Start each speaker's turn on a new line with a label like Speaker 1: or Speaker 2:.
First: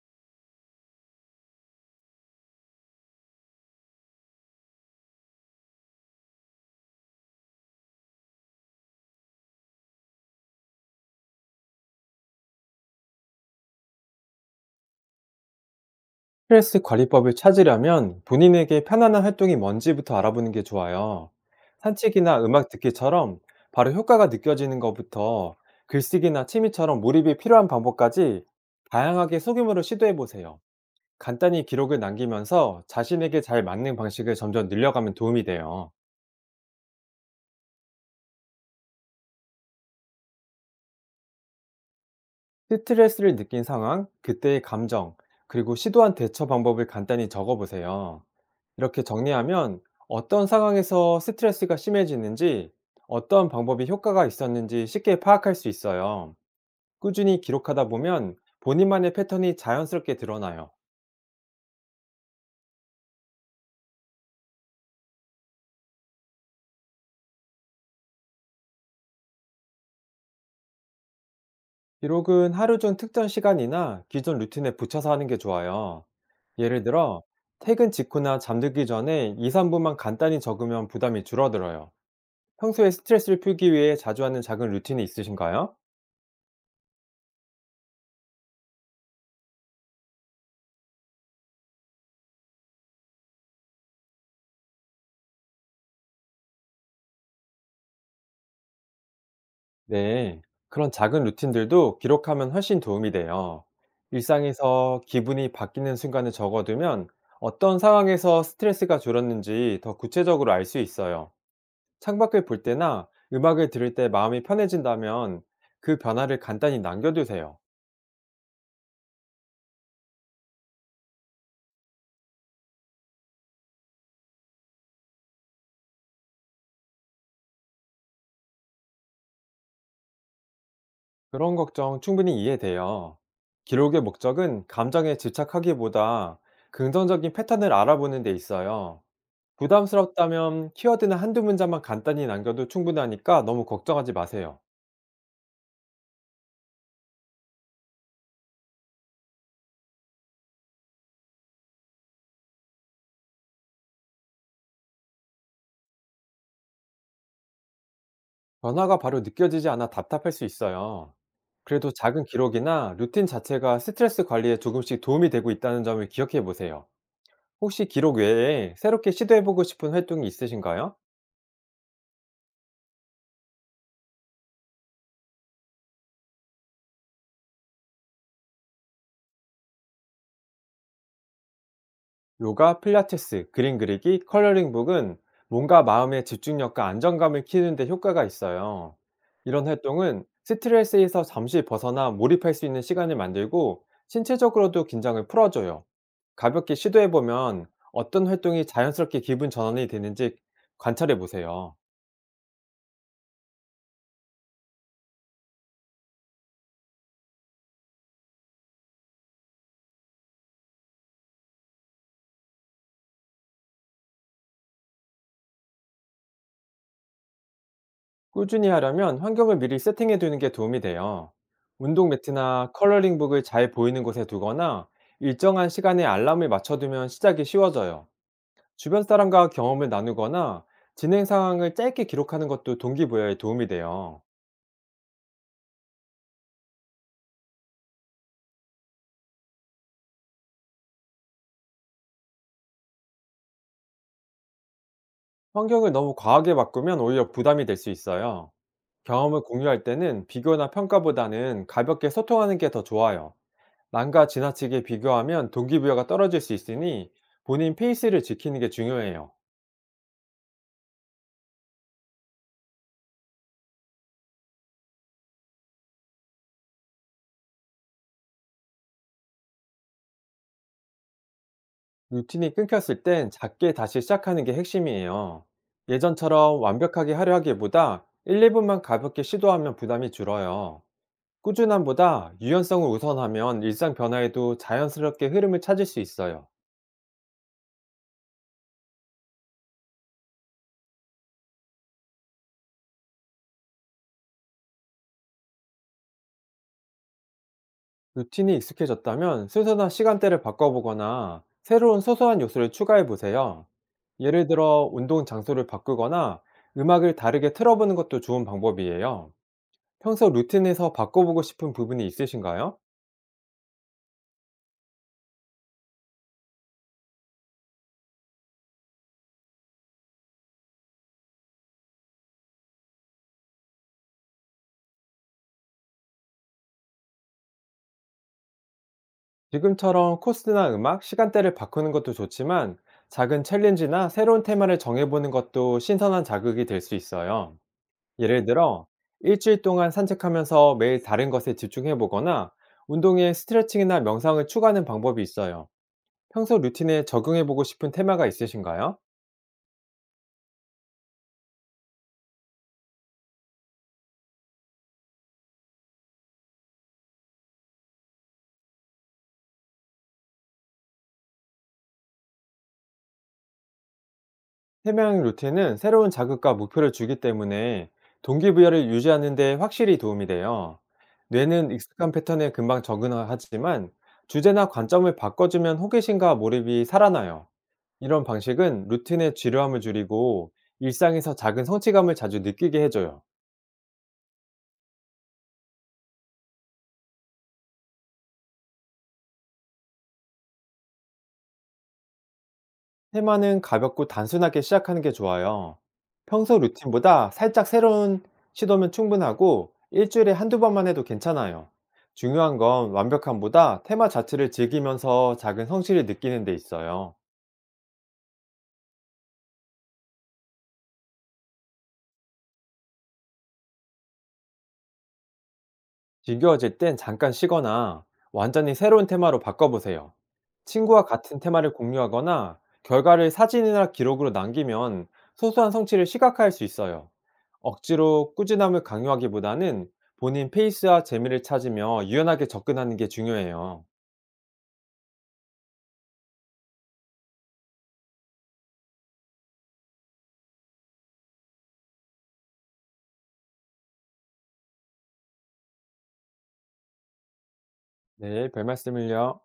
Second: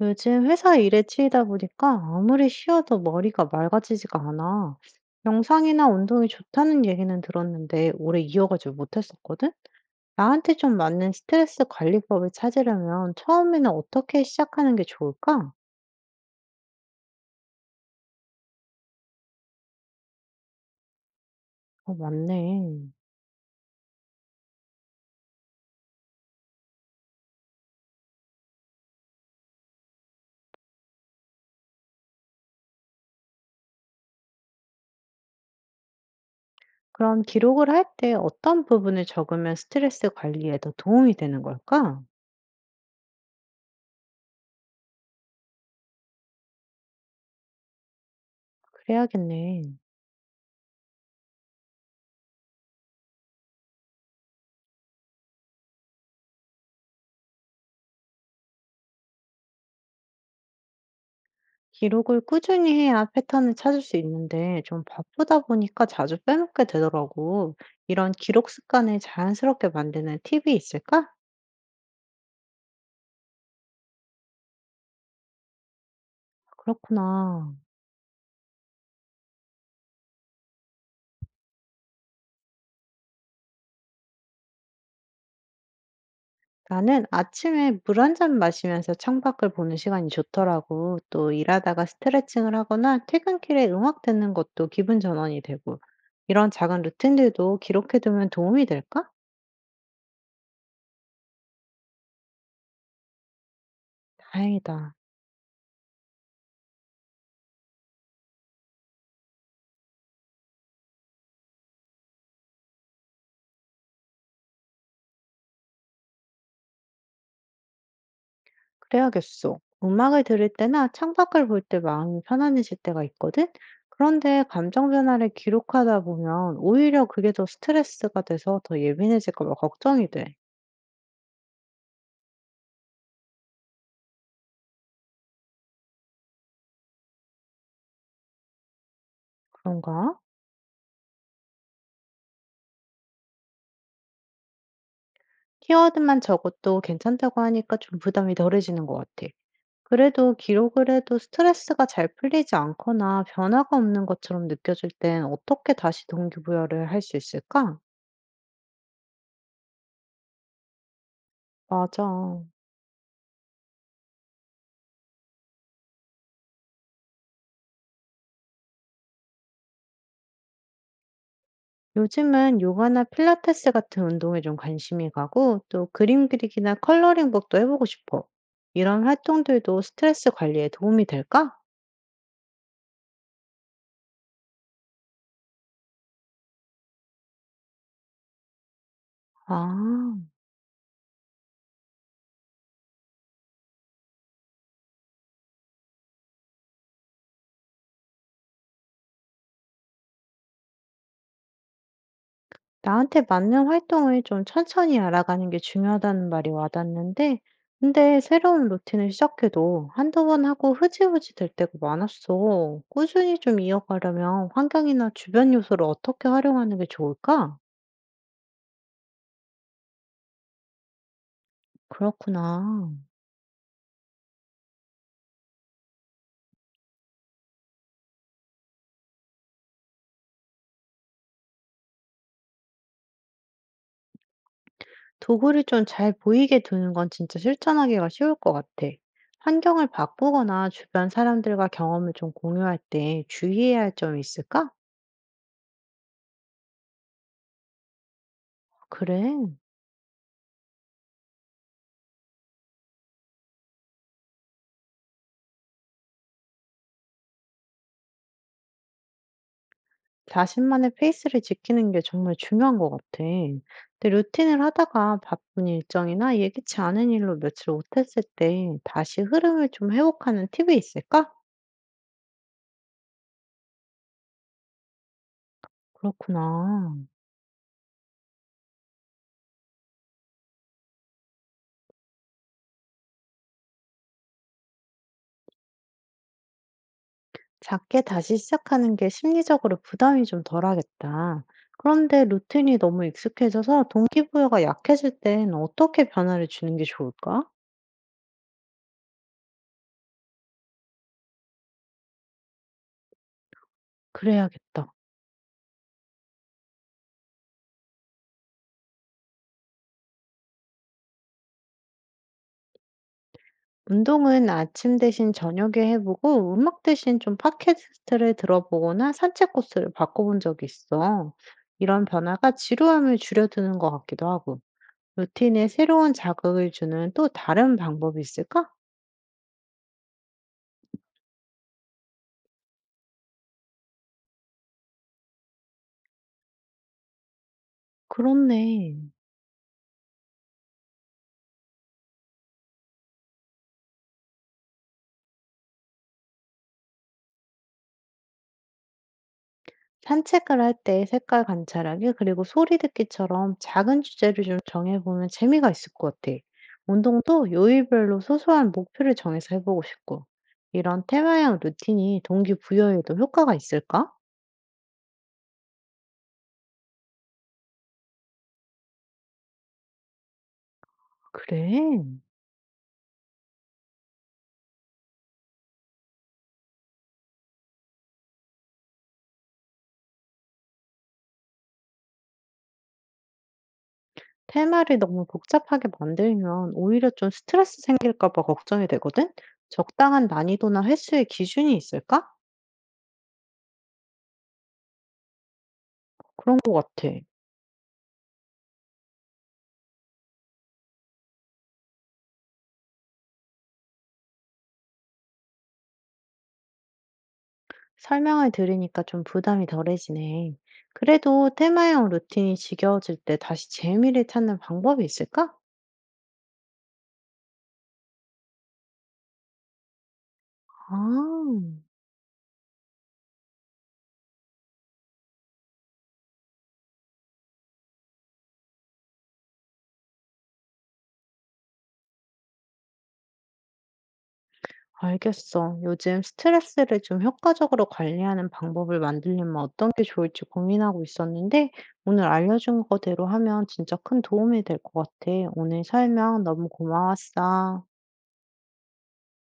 Speaker 1: 요즘 회사 일에 치이다 보니까 아무리 쉬어도 머리가 맑아지지가 않아. 명상이나 운동이 좋다는 얘기는 들었는데 오래 이어가지 못했었거든? 나한테 좀 맞는 스트레스 관리법을 찾으려면 처음에는 어떻게 시작하는 게 좋을까?
Speaker 2: 스트레스 관리법을 찾으려면 본인에게 편안한 활동이 뭔지부터 알아보는 게 좋아요.
Speaker 1: 어,
Speaker 2: 산책이나 음악
Speaker 1: 맞네.
Speaker 2: 듣기처럼 바로 효과가 느껴지는 것부터 글쓰기나 취미처럼 몰입이 필요한 방법까지 다양하게 소규모로 시도해 보세요. 간단히 기록을 남기면서 자신에게 잘 맞는 방식을 점점 늘려가면 도움이 돼요.
Speaker 1: 그럼 기록을 할 때 어떤 부분을 적으면 스트레스 관리에 더 도움이 되는 걸까?
Speaker 2: 스트레스를 느낀 상황, 그때의 감정, 그리고 시도한 대처 방법을 간단히 적어보세요. 이렇게
Speaker 1: 그래야겠네.
Speaker 2: 정리하면 어떤 상황에서 스트레스가 심해지는지, 어떤 방법이 효과가 있었는지 쉽게 파악할 수 있어요. 꾸준히 기록하다 보면 본인만의 패턴이 자연스럽게 드러나요.
Speaker 1: 기록을 꾸준히 해야 패턴을 찾을 수 있는데 좀 바쁘다 보니까 자주 빼먹게 되더라고. 이런 기록 습관을 자연스럽게 만드는 팁이 있을까?
Speaker 2: 기록은 하루 중 특정 시간이나 기존 루틴에 붙여서 하는 게 좋아요. 예를 들어,
Speaker 1: 그렇구나.
Speaker 2: 퇴근 직후나 잠들기 전에 2, 3분만 간단히 적으면 부담이 줄어들어요. 평소에 스트레스를 풀기 위해 자주 하는 작은 루틴이 있으신가요?
Speaker 1: 나는 아침에 물 한 잔 마시면서 창밖을 보는 시간이 좋더라고. 또 일하다가 스트레칭을 하거나 퇴근길에 음악 듣는 것도 기분 전환이 되고. 이런 작은 루틴들도 기록해두면 도움이 될까?
Speaker 2: 네. 그런 작은 루틴들도 기록하면 훨씬 도움이 돼요.
Speaker 1: 다행이다.
Speaker 2: 일상에서 기분이 바뀌는 순간을 적어두면 어떤 상황에서 스트레스가 줄었는지 더 구체적으로 알 수 있어요. 창밖을 볼 때나 음악을 들을 때 마음이 편해진다면 그 변화를 간단히 남겨두세요.
Speaker 1: 그래야겠어. 음악을 들을 때나 창밖을 볼 때 마음이 편안해질 때가 있거든? 그런데 감정 변화를 기록하다 보면 오히려 그게 더 스트레스가 돼서 더 예민해질까 봐 걱정이 돼.
Speaker 2: 그런 걱정 충분히 이해돼요. 기록의 목적은 감정에 집착하기보다 긍정적인 패턴을 알아보는 데 있어요.
Speaker 1: 그런가?
Speaker 2: 부담스럽다면 키워드는 한두 문장만 간단히 남겨도 충분하니까 너무 걱정하지 마세요.
Speaker 1: 키워드만 적어도 괜찮다고 하니까 좀 부담이 덜해지는 것 같아. 그래도 기록을 해도 스트레스가 잘 풀리지 않거나 변화가 없는 것처럼 느껴질 땐 어떻게 다시 동기부여를 할 수 있을까?
Speaker 2: 변화가 바로 느껴지지 않아 답답할 수 있어요. 그래도 작은
Speaker 1: 맞아.
Speaker 2: 기록이나 루틴 자체가 스트레스 관리에 조금씩 도움이 되고 있다는 점을 기억해 보세요. 혹시 기록 외에 새롭게 시도해 보고 싶은 활동이 있으신가요?
Speaker 1: 요즘은 요가나 필라테스 같은 운동에 좀 관심이 가고 또 그림 그리기나 컬러링북도 해보고 싶어. 이런 활동들도 스트레스 관리에 도움이 될까?
Speaker 2: 요가, 필라테스, 그림 그리기, 컬러링북은 몸과 마음의 집중력과 안정감을 키우는 데 효과가 있어요. 이런
Speaker 1: 아,
Speaker 2: 활동은 스트레스에서 잠시 벗어나 몰입할 수 있는 시간을 만들고 신체적으로도 긴장을 풀어줘요. 가볍게 시도해보면 어떤 활동이 자연스럽게 기분 전환이 되는지 관찰해보세요.
Speaker 1: 나한테 맞는 활동을 좀 천천히 알아가는 게 중요하다는 말이 와닿는데, 근데 새로운 루틴을 시작해도 한두 번 하고 흐지부지 될 때가 많았어. 꾸준히 좀 이어가려면 환경이나 주변 요소를 어떻게 활용하는 게 좋을까?
Speaker 2: 꾸준히 하려면 환경을 미리 세팅해두는 게 도움이 돼요. 운동 매트나
Speaker 1: 그렇구나.
Speaker 2: 컬러링북을 잘 보이는 곳에 두거나 일정한 시간에 알람을 맞춰두면 시작이 쉬워져요. 주변 사람과 경험을 나누거나 진행 상황을 짧게 기록하는 것도 동기부여에 도움이 돼요.
Speaker 1: 도구를 좀 잘 보이게 두는 건 진짜 실천하기가 쉬울 것 같아. 환경을 바꾸거나 주변 사람들과 경험을 좀 공유할 때 주의해야 할 점이 있을까?
Speaker 2: 환경을 너무 과하게 바꾸면 오히려 부담이 될 수 있어요.
Speaker 1: 그래.
Speaker 2: 경험을 공유할 때는 비교나 평가보다는 가볍게 소통하는 게 더 좋아요. 남과 지나치게 비교하면 동기부여가 떨어질 수 있으니 본인 페이스를 지키는 게 중요해요.
Speaker 1: 자신만의 페이스를 지키는 게 정말 중요한 것 같아. 근데 루틴을 하다가 바쁜 일정이나 예기치 않은 일로 며칠 못했을 때 다시 흐름을 좀 회복하는 팁이 있을까?
Speaker 2: 루틴이 끊겼을 땐 작게 다시 시작하는 게 핵심이에요. 예전처럼
Speaker 1: 그렇구나.
Speaker 2: 완벽하게 하려 하기보다 1, 2분만 가볍게 시도하면 부담이 줄어요. 꾸준함보다 유연성을 우선하면 일상 변화에도 자연스럽게 흐름을 찾을 수 있어요.
Speaker 1: 작게 다시 시작하는 게 심리적으로 부담이 좀 덜하겠다. 그런데 루틴이 너무 익숙해져서 동기부여가 약해질 땐 어떻게 변화를 주는 게 좋을까?
Speaker 2: 루틴이 익숙해졌다면 순서나 시간대를 바꿔보거나 새로운 소소한 요소를 추가해 보세요. 예를 들어
Speaker 1: 그래야겠다.
Speaker 2: 운동 장소를 바꾸거나 음악을 다르게 틀어보는 것도 좋은 방법이에요. 평소 루틴에서 바꿔보고 싶은 부분이 있으신가요?
Speaker 1: 운동은 아침 대신 저녁에 해보고 음악 대신 좀 팟캐스트를 들어보거나 산책 코스를 바꿔본 적이 있어. 이런 변화가 지루함을 줄여드는 것 같기도 하고, 루틴에 새로운 자극을 주는 또 다른 방법이 있을까?
Speaker 2: 지금처럼 코스나 음악, 시간대를 바꾸는 것도 좋지만 작은 챌린지나 새로운 테마를 정해보는 것도 신선한 자극이 될 수 있어요. 예를 들어,
Speaker 1: 그렇네.
Speaker 2: 일주일 동안 산책하면서 매일 다른 것에 집중해 보거나 운동에 스트레칭이나 명상을 추가하는 방법이 있어요. 평소 루틴에 적용해 보고 싶은 테마가 있으신가요?
Speaker 1: 산책을 할 때 색깔 관찰하기 그리고 소리 듣기처럼 작은 주제를 좀 정해보면 재미가 있을 것 같아. 운동도 요일별로 소소한 목표를 정해서 해보고 싶고. 이런 테마형 루틴이 동기부여에도 효과가 있을까?
Speaker 2: 해명형 루틴은 새로운 자극과 목표를 주기 때문에 동기부여를 유지하는 데 확실히 도움이 돼요. 뇌는 익숙한
Speaker 1: 그래.
Speaker 2: 패턴에 금방 적응하지만 주제나 관점을 바꿔주면 호기심과 몰입이 살아나요. 이런 방식은 루틴의 지루함을 줄이고 일상에서 작은 성취감을 자주 느끼게 해줘요.
Speaker 1: 테마를 너무 복잡하게 만들면 오히려 좀 스트레스 생길까 봐 걱정이 되거든? 적당한 난이도나 횟수의 기준이 있을까?
Speaker 2: 테마는 가볍고 단순하게 시작하는 게 좋아요.
Speaker 1: 그런
Speaker 2: 평소
Speaker 1: 것 같아.
Speaker 2: 루틴보다 살짝 새로운 시도면 충분하고 일주일에 한두 번만 해도 괜찮아요. 중요한 건 완벽함보다 테마 자체를 즐기면서 작은 성취를 느끼는 데 있어요.
Speaker 1: 설명을 들으니까 좀 부담이 덜해지네. 그래도 테마형 루틴이 지겨워질 때 다시 재미를 찾는 방법이 있을까?
Speaker 2: 지겨워질 땐 잠깐 쉬거나 완전히 새로운 테마로 바꿔보세요.
Speaker 1: 아,
Speaker 2: 친구와 같은 테마를 공유하거나 결과를 사진이나 기록으로 남기면 소소한 성취를 시각화할 수 있어요. 억지로 꾸준함을 강요하기보다는 본인 페이스와 재미를 찾으며 유연하게 접근하는 게 중요해요.
Speaker 1: 알겠어. 요즘 스트레스를 좀 효과적으로 관리하는 방법을 만들려면 어떤 게 좋을지 고민하고 있었는데, 오늘 알려준 거대로 하면 진짜 큰 도움이 될 것 같아. 오늘 설명 너무 고마웠어.
Speaker 2: 네, 별 말씀을요.